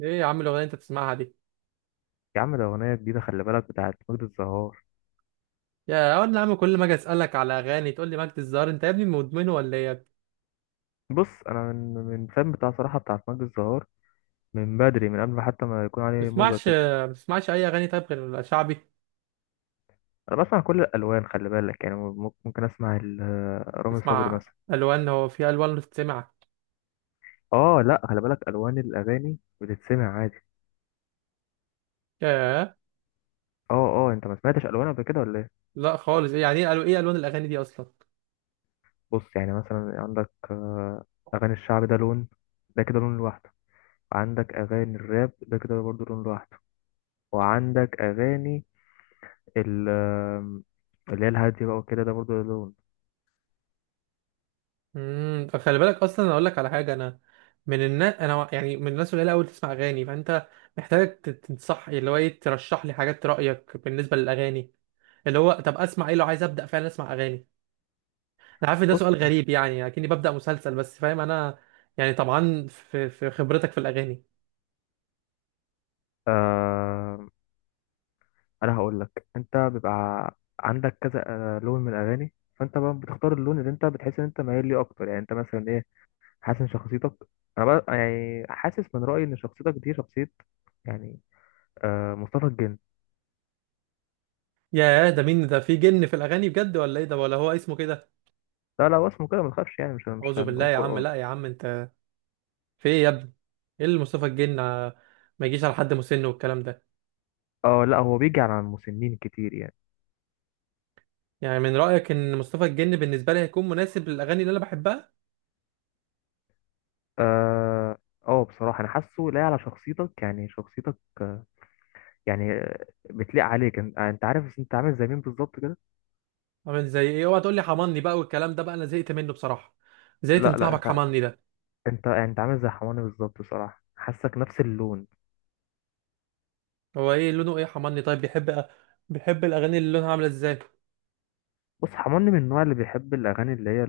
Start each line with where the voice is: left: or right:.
right: ايه يا عم الاغنيه اللي انت بتسمعها دي؟
left: يا عم ده أغنية جديدة، خلي بالك بتاعت مجد الزهار.
right: يا اول يا عم، كل ما اجي اسالك على اغاني تقول لي مجد الزهر، انت يا ابني مدمن ولا ايه يا ابني؟
left: بص أنا من فان بتاع، صراحة بتاعت مجد الزهار من بدري، من قبل ما حتى ما يكون
right: ما
left: عليه موجة
right: بتسمعش
left: كده.
right: ما بتسمعش اي اغاني طيب غير شعبي؟
left: أنا بسمع كل الألوان خلي بالك، يعني ممكن أسمع رامي صبري
right: بتسمع
left: مثلا.
right: الوان؟ هو في الوان بتسمع؟
left: آه لأ خلي بالك، ألوان الأغاني بتتسمع عادي.
right: ياه.
left: آه. آه أنت ما سمعتش ألوان قبل كده ولا إيه؟
right: لا خالص، ايه يعني، ايه الوان الاغاني دي اصلا؟
left: بص يعني مثلا عندك، أغاني الشعب ده لون، ده كده لون لوحده. وعندك أغاني الراب ده كده برضه لون لوحده. وعندك أغاني ال- آم، اللي هي الهادي بقى وكده، ده برضه له لون.
right: طب خلي بالك اصلا، انا اقول لك على حاجه. انا من الناس، انا يعني من الناس القليله قوي تسمع اغاني، فانت محتاج تنصح، اللي هو ايه، ترشح لي حاجات، رايك بالنسبه للاغاني اللي هو طب اسمع ايه لو عايز ابدا فعلا اسمع اغاني. انا عارف إن ده سؤال
left: بص،
right: غريب، يعني اكني ببدأ مسلسل، بس فاهم انا يعني طبعا في خبرتك في الاغاني.
left: آه، انا هقول لك انت بيبقى عندك كذا لون من الاغاني، فانت بقى بتختار اللون اللي انت بتحس ان انت مايل ليه اكتر. يعني انت مثلا ايه حاسس ان شخصيتك؟ انا بقى يعني حاسس من رايي ان شخصيتك دي شخصيه، يعني، آه، مصطفى الجن.
right: يا ده مين ده، في جن في الاغاني بجد ولا ايه ده، ولا هو اسمه كده؟
left: لا لا هو اسمه كده ما تخافش، يعني مش
right: اعوذ بالله
left: هنقول
right: يا عم،
left: قران.
right: لا يا عم انت. في ايه يا ابني؟ ايه اللي مصطفى الجن، ما يجيش على حد مسن والكلام ده.
left: اه لا هو بيجي على المسنين كتير يعني.
right: يعني من رأيك ان مصطفى الجن بالنسبة لي هيكون مناسب للاغاني اللي انا بحبها؟
left: اه. اه بصراحه انا حاسه لاقي على شخصيتك، يعني شخصيتك، يعني، بتليق عليك. انت انت عارف انت عامل زي مين بالظبط كده؟
right: عامل زي ايه؟ اوعى تقول لي حماني بقى والكلام ده بقى، انا زهقت منه بصراحة. زهقت
left: لا
right: من
left: لا
right: صاحبك
left: انت،
right: حماني ده.
left: انت عامل زي حماني بالظبط، بصراحه حاسك نفس اللون.
right: هو ايه لونه، ايه حماني، طيب بيحب بيحب الاغاني اللي لونها عاملة ازاي؟
left: بص حماني من النوع اللي بيحب الاغاني اللي هي،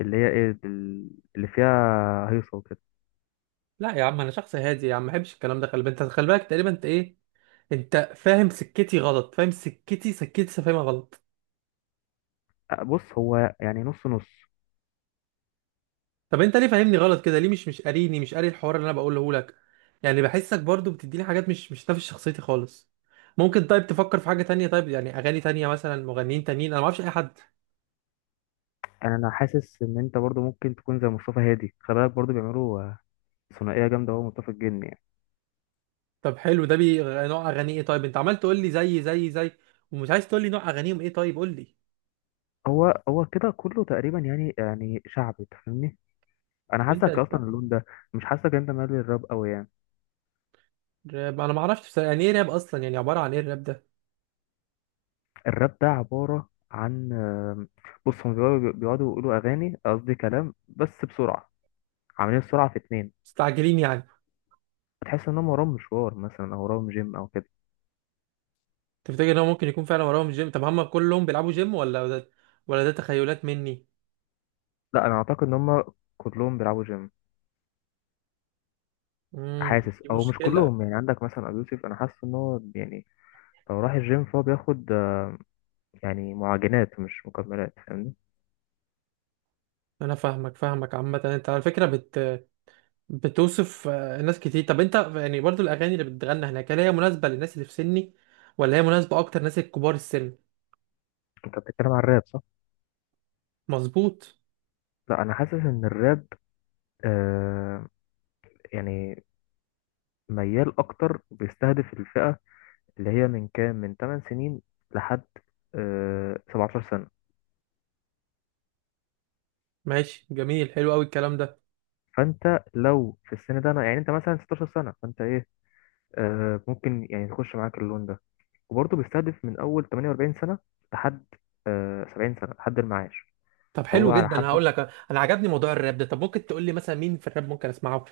left: اللي هي ايه دل- اللي فيها هيصه وكده.
right: لا يا عم انا شخص هادي يا عم، ما بحبش الكلام ده. خلي بالك انت، خلي بالك تقريبا انت ايه. انت فاهم سكتي غلط، فاهم سكتي لسه فاهمها غلط.
left: بص هو يعني نص نص.
right: طب انت ليه فاهمني غلط كده ليه؟ مش قاريني، مش قاري الحوار اللي انا بقوله لك. يعني بحسك برضو بتديني حاجات مش نافس شخصيتي خالص. ممكن طيب تفكر في حاجة تانية، طيب يعني اغاني تانية، مثلا مغنيين تانيين، انا ما اعرفش اي حد.
left: انا حاسس ان انت برضو ممكن تكون زي مصطفى هادي، خلي بالك برضو بيعملوا، آه، ثنائيه جامده هو مصطفى الجن يعني.
right: طب حلو، ده بي نوع اغاني ايه؟ طيب انت عمال تقول لي زي ومش عايز تقول لي نوع اغانيهم ايه. طيب قول لي،
left: هو كده كله تقريبا، يعني يعني شعبي تفهمني، انا
right: طب انت
left: حاسك
right: انت
left: اصلا اللون ده. مش حاسك انت مالي الراب قوي يعني؟
right: راب انا ما اعرفش بصراحة، يعني ايه راب اصلا، يعني عبارة عن ايه الراب ده؟
left: الراب ده عبارة عن، آم، بص هم بيقعدوا يقولوا أغاني، قصدي كلام، بس بسرعة، عاملين السرعة في اتنين.
right: مستعجلين يعني؟
left: هتحس إن هم وراهم مشوار مثلا، أو وراهم جيم أو كده.
right: تفتكر ان هو ممكن يكون فعلا وراهم جيم؟ طب هم كلهم بيلعبوا جيم ولا ده، ولا ده تخيلات مني؟
left: لا أنا أعتقد إن هم كلهم بيلعبوا جيم. حاسس،
right: دي
left: أو مش
right: مشكلة.
left: كلهم يعني، عندك مثلا أبو يوسف، أنا حاسس إن هو يعني لو راح الجيم فهو بياخد، آه، يعني معجنات مش مكملات فاهمني.
right: انا فاهمك فاهمك عامة. انت على فكرة بتوصف ناس كتير. طب انت يعني برضو الاغاني اللي بتتغنى هناك، هل هي مناسبة للناس اللي في سني، ولا هي مناسبة اكتر ناس الكبار السن؟
left: أنت بتتكلم عن الراب صح؟
right: مظبوط.
left: لا أنا حاسس إن الراب، آه، يعني ميال أكتر، بيستهدف الفئة اللي هي من كام، من 8 سنين لحد، آه، 17 سنة.
right: ماشي جميل، حلو قوي الكلام ده.
left: فانت لو في السن ده، انا يعني انت مثلا 16 سنة، فانت ايه، آه، ممكن يعني تخش معاك اللون ده. وبرضه بيستهدف من اول 48 سنة لحد، آه، 70 سنة لحد المعاش.
right: طب
left: فهو
right: حلو
left: على
right: جدا،
left: حسب.
right: هقول لك، انا عجبني موضوع الراب ده. طب ممكن تقول لي مثلا مين في الراب ممكن اسمعه؟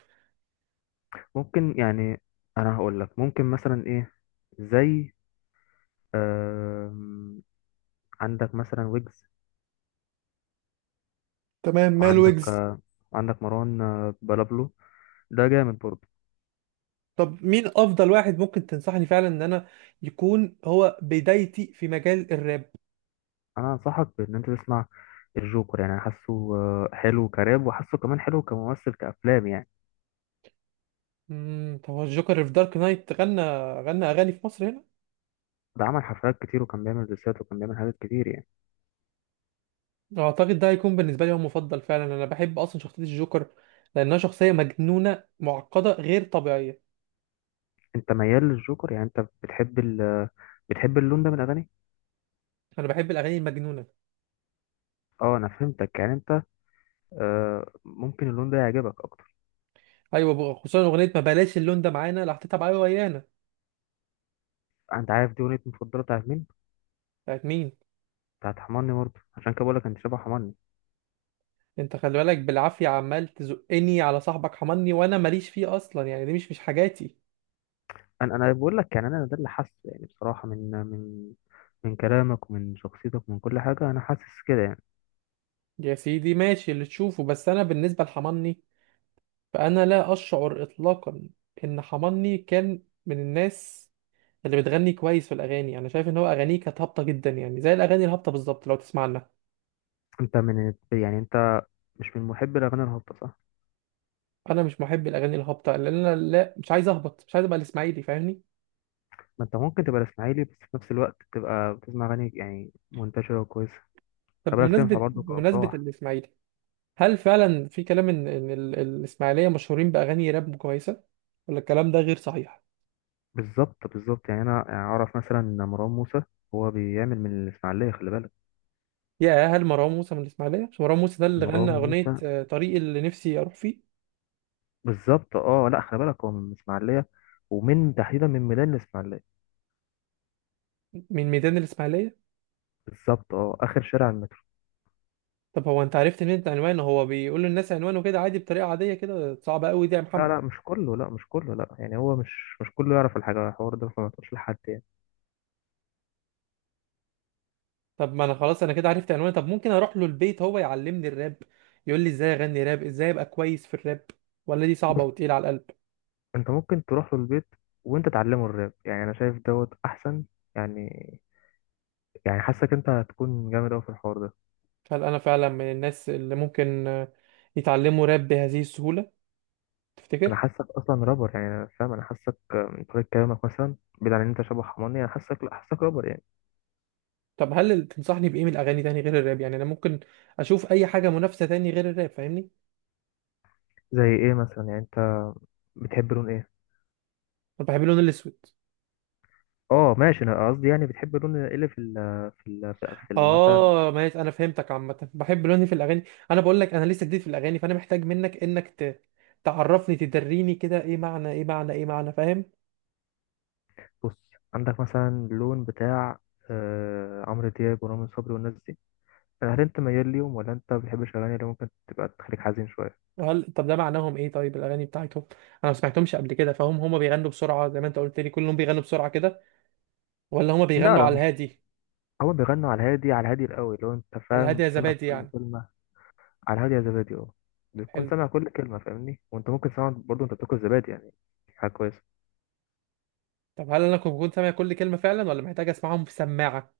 left: ممكن يعني، انا هقول لك ممكن مثلا ايه، زي، آم، عندك مثلا ويجز.
right: تمام، مال
left: وعندك،
right: ويجز.
left: وعندك مروان، آه، بلابلو، ده جامد برضه.
right: طب مين افضل واحد ممكن تنصحني فعلا ان انا يكون هو بدايتي في مجال الراب؟
left: انا انصحك بان انت تسمع الجوكر، يعني أنا حاسه، آه، حلو كراب وحاسه كمان حلو كممثل كافلام يعني.
right: طب هو الجوكر في دارك نايت غنى اغاني في مصر هنا؟
left: ده عمل حفلات كتير وكان بيعمل ديسات وكان بيعمل حاجات كتير يعني.
right: اعتقد ده هيكون بالنسبه لي هو مفضل فعلا، انا بحب اصلا شخصيه الجوكر لانها شخصيه مجنونه معقده غير طبيعيه.
left: انت ميال للجوكر يعني، انت بتحب ال، بتحب اللون ده من الاغاني.
right: انا بحب الاغاني المجنونه.
left: اه انا فهمتك. يعني انت، آه، ممكن اللون ده يعجبك اكتر.
right: ايوه بقى، خصوصا اغنيه ما بلاش، اللون ده معانا اللي حطيتها بعيا ويانا.
left: انت عارف دي اغنيه مفضله بتاعت مين؟
right: بتاعت مين؟
left: بتاعت حماني برضه، عشان كده بقول لك انت شبه حماني.
right: انت خلي بالك بالعافيه عمال تزقني على صاحبك حماني، وانا ماليش فيه اصلا، يعني دي مش حاجاتي.
left: انا بقول لك يعني انا ده اللي حاسه، يعني بصراحه من من كلامك ومن شخصيتك ومن كل حاجه انا حاسس كده يعني.
right: يا سيدي ماشي اللي تشوفه، بس انا بالنسبه لحماني فانا لا اشعر اطلاقا ان حماني كان من الناس اللي بتغني كويس في الاغاني. انا شايف ان هو اغانيه كانت هابطه جدا، يعني زي الاغاني الهابطه بالظبط لو تسمع عنها.
left: انت من، يعني انت مش من محبي الأغاني الهابطة صح؟
right: انا مش محب الاغاني الهابطه لان انا لا، مش عايز اهبط، مش عايز ابقى الاسماعيلي فاهمني.
left: ما أنت ممكن تبقى الإسماعيلي بس في نفس الوقت تبقى بتسمع أغاني يعني منتشرة وكويسة،
right: طب
left: خلي بالك تنفع
right: بمناسبه
left: برضه
right: بمناسبه
left: كأفراح.
right: الاسماعيلي، هل فعلا في كلام ان الاسماعيليه مشهورين باغاني راب كويسه، ولا الكلام ده غير صحيح؟
left: بالظبط بالظبط، يعني أنا يعني أعرف مثلا إن مروان موسى هو بيعمل من الإسماعيلية، خلي بالك.
right: يا هل مروان موسى من الاسماعيليه؟ مش مروان موسى ده اللي غنى
left: مروان
right: اغنيه
left: موسى
right: طريق اللي نفسي اروح فيه؟
left: بالظبط، أه لأ خلي بالك هو من الإسماعيلية، ومن تحديدا من ميدان الإسماعيلية.
right: من ميدان الإسماعيلية.
left: بالظبط، أه آخر شارع المترو.
right: طب هو أنت عرفت منين عنوانه؟ هو بيقول للناس عنوانه كده عادي بطريقة عادية كده؟ صعبة قوي دي يا
left: لا
right: محمد.
left: لا مش كله، لا مش كله لا، يعني هو مش كله يعرف الحاجة، الحوار ده فما تقولش لحد يعني.
right: طب ما أنا خلاص أنا كده عرفت عنوانه، طب ممكن أروح له البيت هو يعلمني الراب، يقول لي إزاي أغني راب، إزاي أبقى كويس في الراب، ولا دي صعبة
left: بص،
right: وتقيلة على القلب؟
left: انت ممكن تروح له البيت وانت تعلمه الراب، يعني انا شايف دوت احسن، يعني يعني حاسك انت هتكون جامد قوي في الحوار ده.
right: هل أنا فعلا من الناس اللي ممكن يتعلموا راب بهذه السهولة؟
left: انا
right: تفتكر؟
left: حاسك اصلا رابر يعني، انا فاهم، انا حاسك من طريقه كلامك مثلا، بعيد عن ان انت شبه حماني، انا حاسك لا حاسك رابر يعني.
right: طب هل تنصحني بإيه من الأغاني تاني غير الراب؟ يعني أنا ممكن أشوف أي حاجة منافسة تاني غير الراب فاهمني.
left: زي ايه مثلا؟ يعني انت بتحب لون ايه؟
right: أنا بحب اللون الأسود.
left: اه ماشي، انا قصدي يعني بتحب لون ايه اللي في مثلا.
right: اه ماشي، انا فهمتك، عامه بحب لوني في الاغاني. انا بقول لك انا لسه جديد في الاغاني، فانا محتاج منك انك تعرفني تدريني كده، ايه معنى فاهم.
left: بص عندك مثلا اللون بتاع، آه، عمرو دياب ورامي صبري والناس دي. هل انت ميال ليهم ولا انت بتحب الاغاني اللي ممكن تبقى تخليك حزين شويه؟
right: هل، طب ده معناهم ايه طيب الاغاني بتاعتهم؟ انا ما سمعتهمش قبل كده. فهم هما بيغنوا بسرعه زي ما انت قلت لي كلهم بيغنوا بسرعه كده، ولا هما
left: لا
right: بيغنوا
left: لا،
right: على الهادي؟
left: هو بيغنوا على الهادي، على الهادي القوي لو انت
right: على الهادي
left: فاهم
right: يا
left: سامع
right: زبادي
left: كل
right: يعني؟
left: كلمة. على الهادي يا زبادي اه. بتكون
right: حلو.
left: سامع كل كلمة فاهمني، وانت ممكن تسمع برضه انت بتاكل زبادي يعني، حاجة كويسة.
right: طب هل انا كنت سامع كل كلمه فعلا ولا محتاج اسمعهم في سماعه؟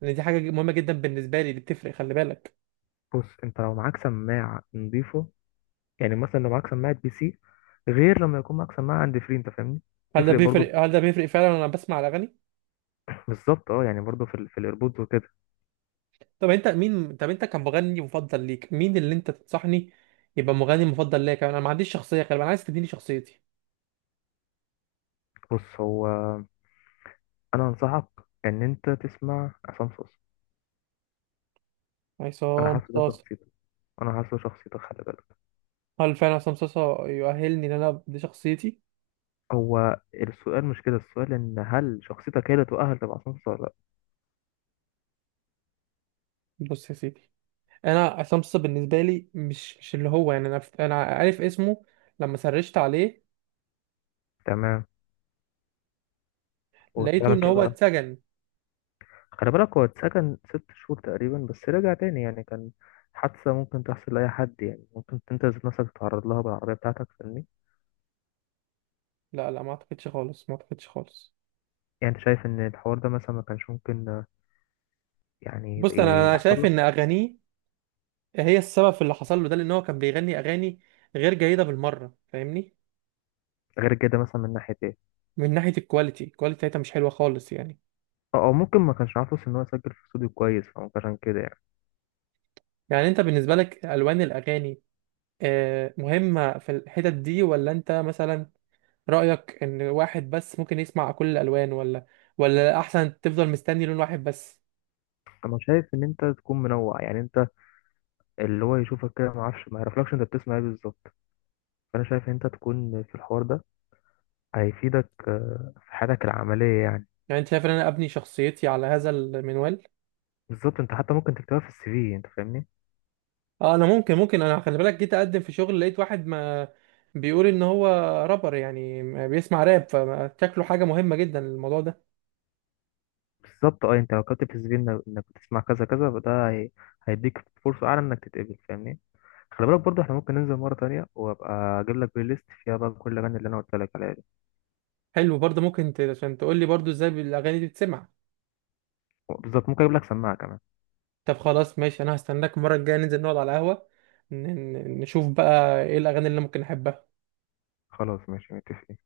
right: لان دي حاجه مهمه جدا بالنسبه لي اللي بتفرق خلي بالك.
left: بص انت لو معاك سماعة نضيفه، يعني مثلا لو معاك سماعة بي سي، غير لما يكون معاك سماعة عند فري انت فاهمني،
right: هل ده
left: تفرق برضه.
right: بيفرق هل ده بيفرق فعلا وانا بسمع الاغاني؟
left: بالظبط اه، يعني برضه في ال، في الايربودز وكده.
right: طب انت مين، طب انت كمغني مفضل ليك مين اللي انت تنصحني يبقى مغني مفضل ليا كمان؟ انا ما عنديش شخصيه غالبا، انا عايز تديني شخصيتي.
left: بص هو، انا انصحك ان انت تسمع عصام صوصة، انا
right: عصام
left: حاسس ده
right: صاصا؟
left: شخصيته، انا حاسس ده شخصيته خلي بالك.
right: هل فعلا عصام صاصا يؤهلني ان انا دي شخصيتي؟
left: هو السؤال مش كده، السؤال ان هل شخصيتك هي اللي تؤهل تبقى سمسار ولا لا.
right: بص يا سيدي، انا عصام صاصا بالنسبه لي مش اللي هو يعني، انا عارف اسمه لما سرشت عليه.
left: تمام، وقلت
right: لقيته ان
left: لك ايه
right: هو
left: بقى؟
right: اتسجن.
left: خلي بالك هو اتسجن ست شهور تقريبا بس رجع تاني، يعني كان حادثة ممكن تحصل لأي حد يعني، ممكن انت ذات نفسك تتعرض لها بالعربية بتاعتك فاهمني.
right: لا لا ما اعتقدش خالص، ما اعتقدش خالص.
left: يعني انت شايف ان الحوار ده مثلا ما كانش ممكن، يعني يت-
right: بص، انا
left: يحصل
right: شايف ان
left: لك؟
right: اغانيه هي السبب في اللي حصل له ده لان هو كان بيغني اغاني غير جيده بالمره فاهمني.
left: غير كده مثلا من ناحية ايه؟
right: من ناحية الكواليتي، الكواليتي بتاعتها مش حلوة خالص يعني.
left: او أو ممكن ما كانش عارف أصلاً ان هو يسجل في استوديو كويس، فممكن عشان كده يعني.
right: يعني انت بالنسبة لك ألوان الأغاني مهمة في الحتت دي، ولا انت مثلا رأيك ان واحد بس ممكن يسمع كل الألوان، ولا أحسن تفضل مستني لون واحد بس؟
left: انا شايف ان انت تكون منوع، يعني انت اللي هو يشوفك كده ما اعرفش ما يعرفلكش انت بتسمع ايه بالظبط، فانا شايف ان انت تكون في الحوار ده هيفيدك، آه، في حياتك العمليه يعني.
right: يعني انت شايف ان انا ابني شخصيتي على هذا المنوال؟
left: بالظبط، انت حتى ممكن تكتبها في الـ CV انت فاهمني.
right: اه انا ممكن، انا خلي بالك جيت اقدم في شغل لقيت واحد ما بيقول ان هو رابر، يعني بيسمع راب، فشكله حاجة مهمة جدا الموضوع ده.
left: بالظبط اه، انت لو كتبت في الـ CV انك إنك بتسمع كذا كذا فده هي... هيديك فرصه اعلى انك تتقبل فاهمني. خلي بالك برضو احنا ممكن ننزل مره تانية وابقى اجيب لك بلاي ليست فيها بقى كل الاغاني اللي انا قلت لك عليها دي.
right: حلو، برضه ممكن عشان تقول لي برضه ازاي الأغاني دي بتسمع.
left: بالظبط، ممكن اجيب لك سماعه كمان.
right: طب خلاص ماشي، انا هستناك المره الجايه ننزل نقعد على القهوه ن- نشوف بقى ايه الاغاني اللي ممكن احبها.
left: خلاص ماشي، متفقين.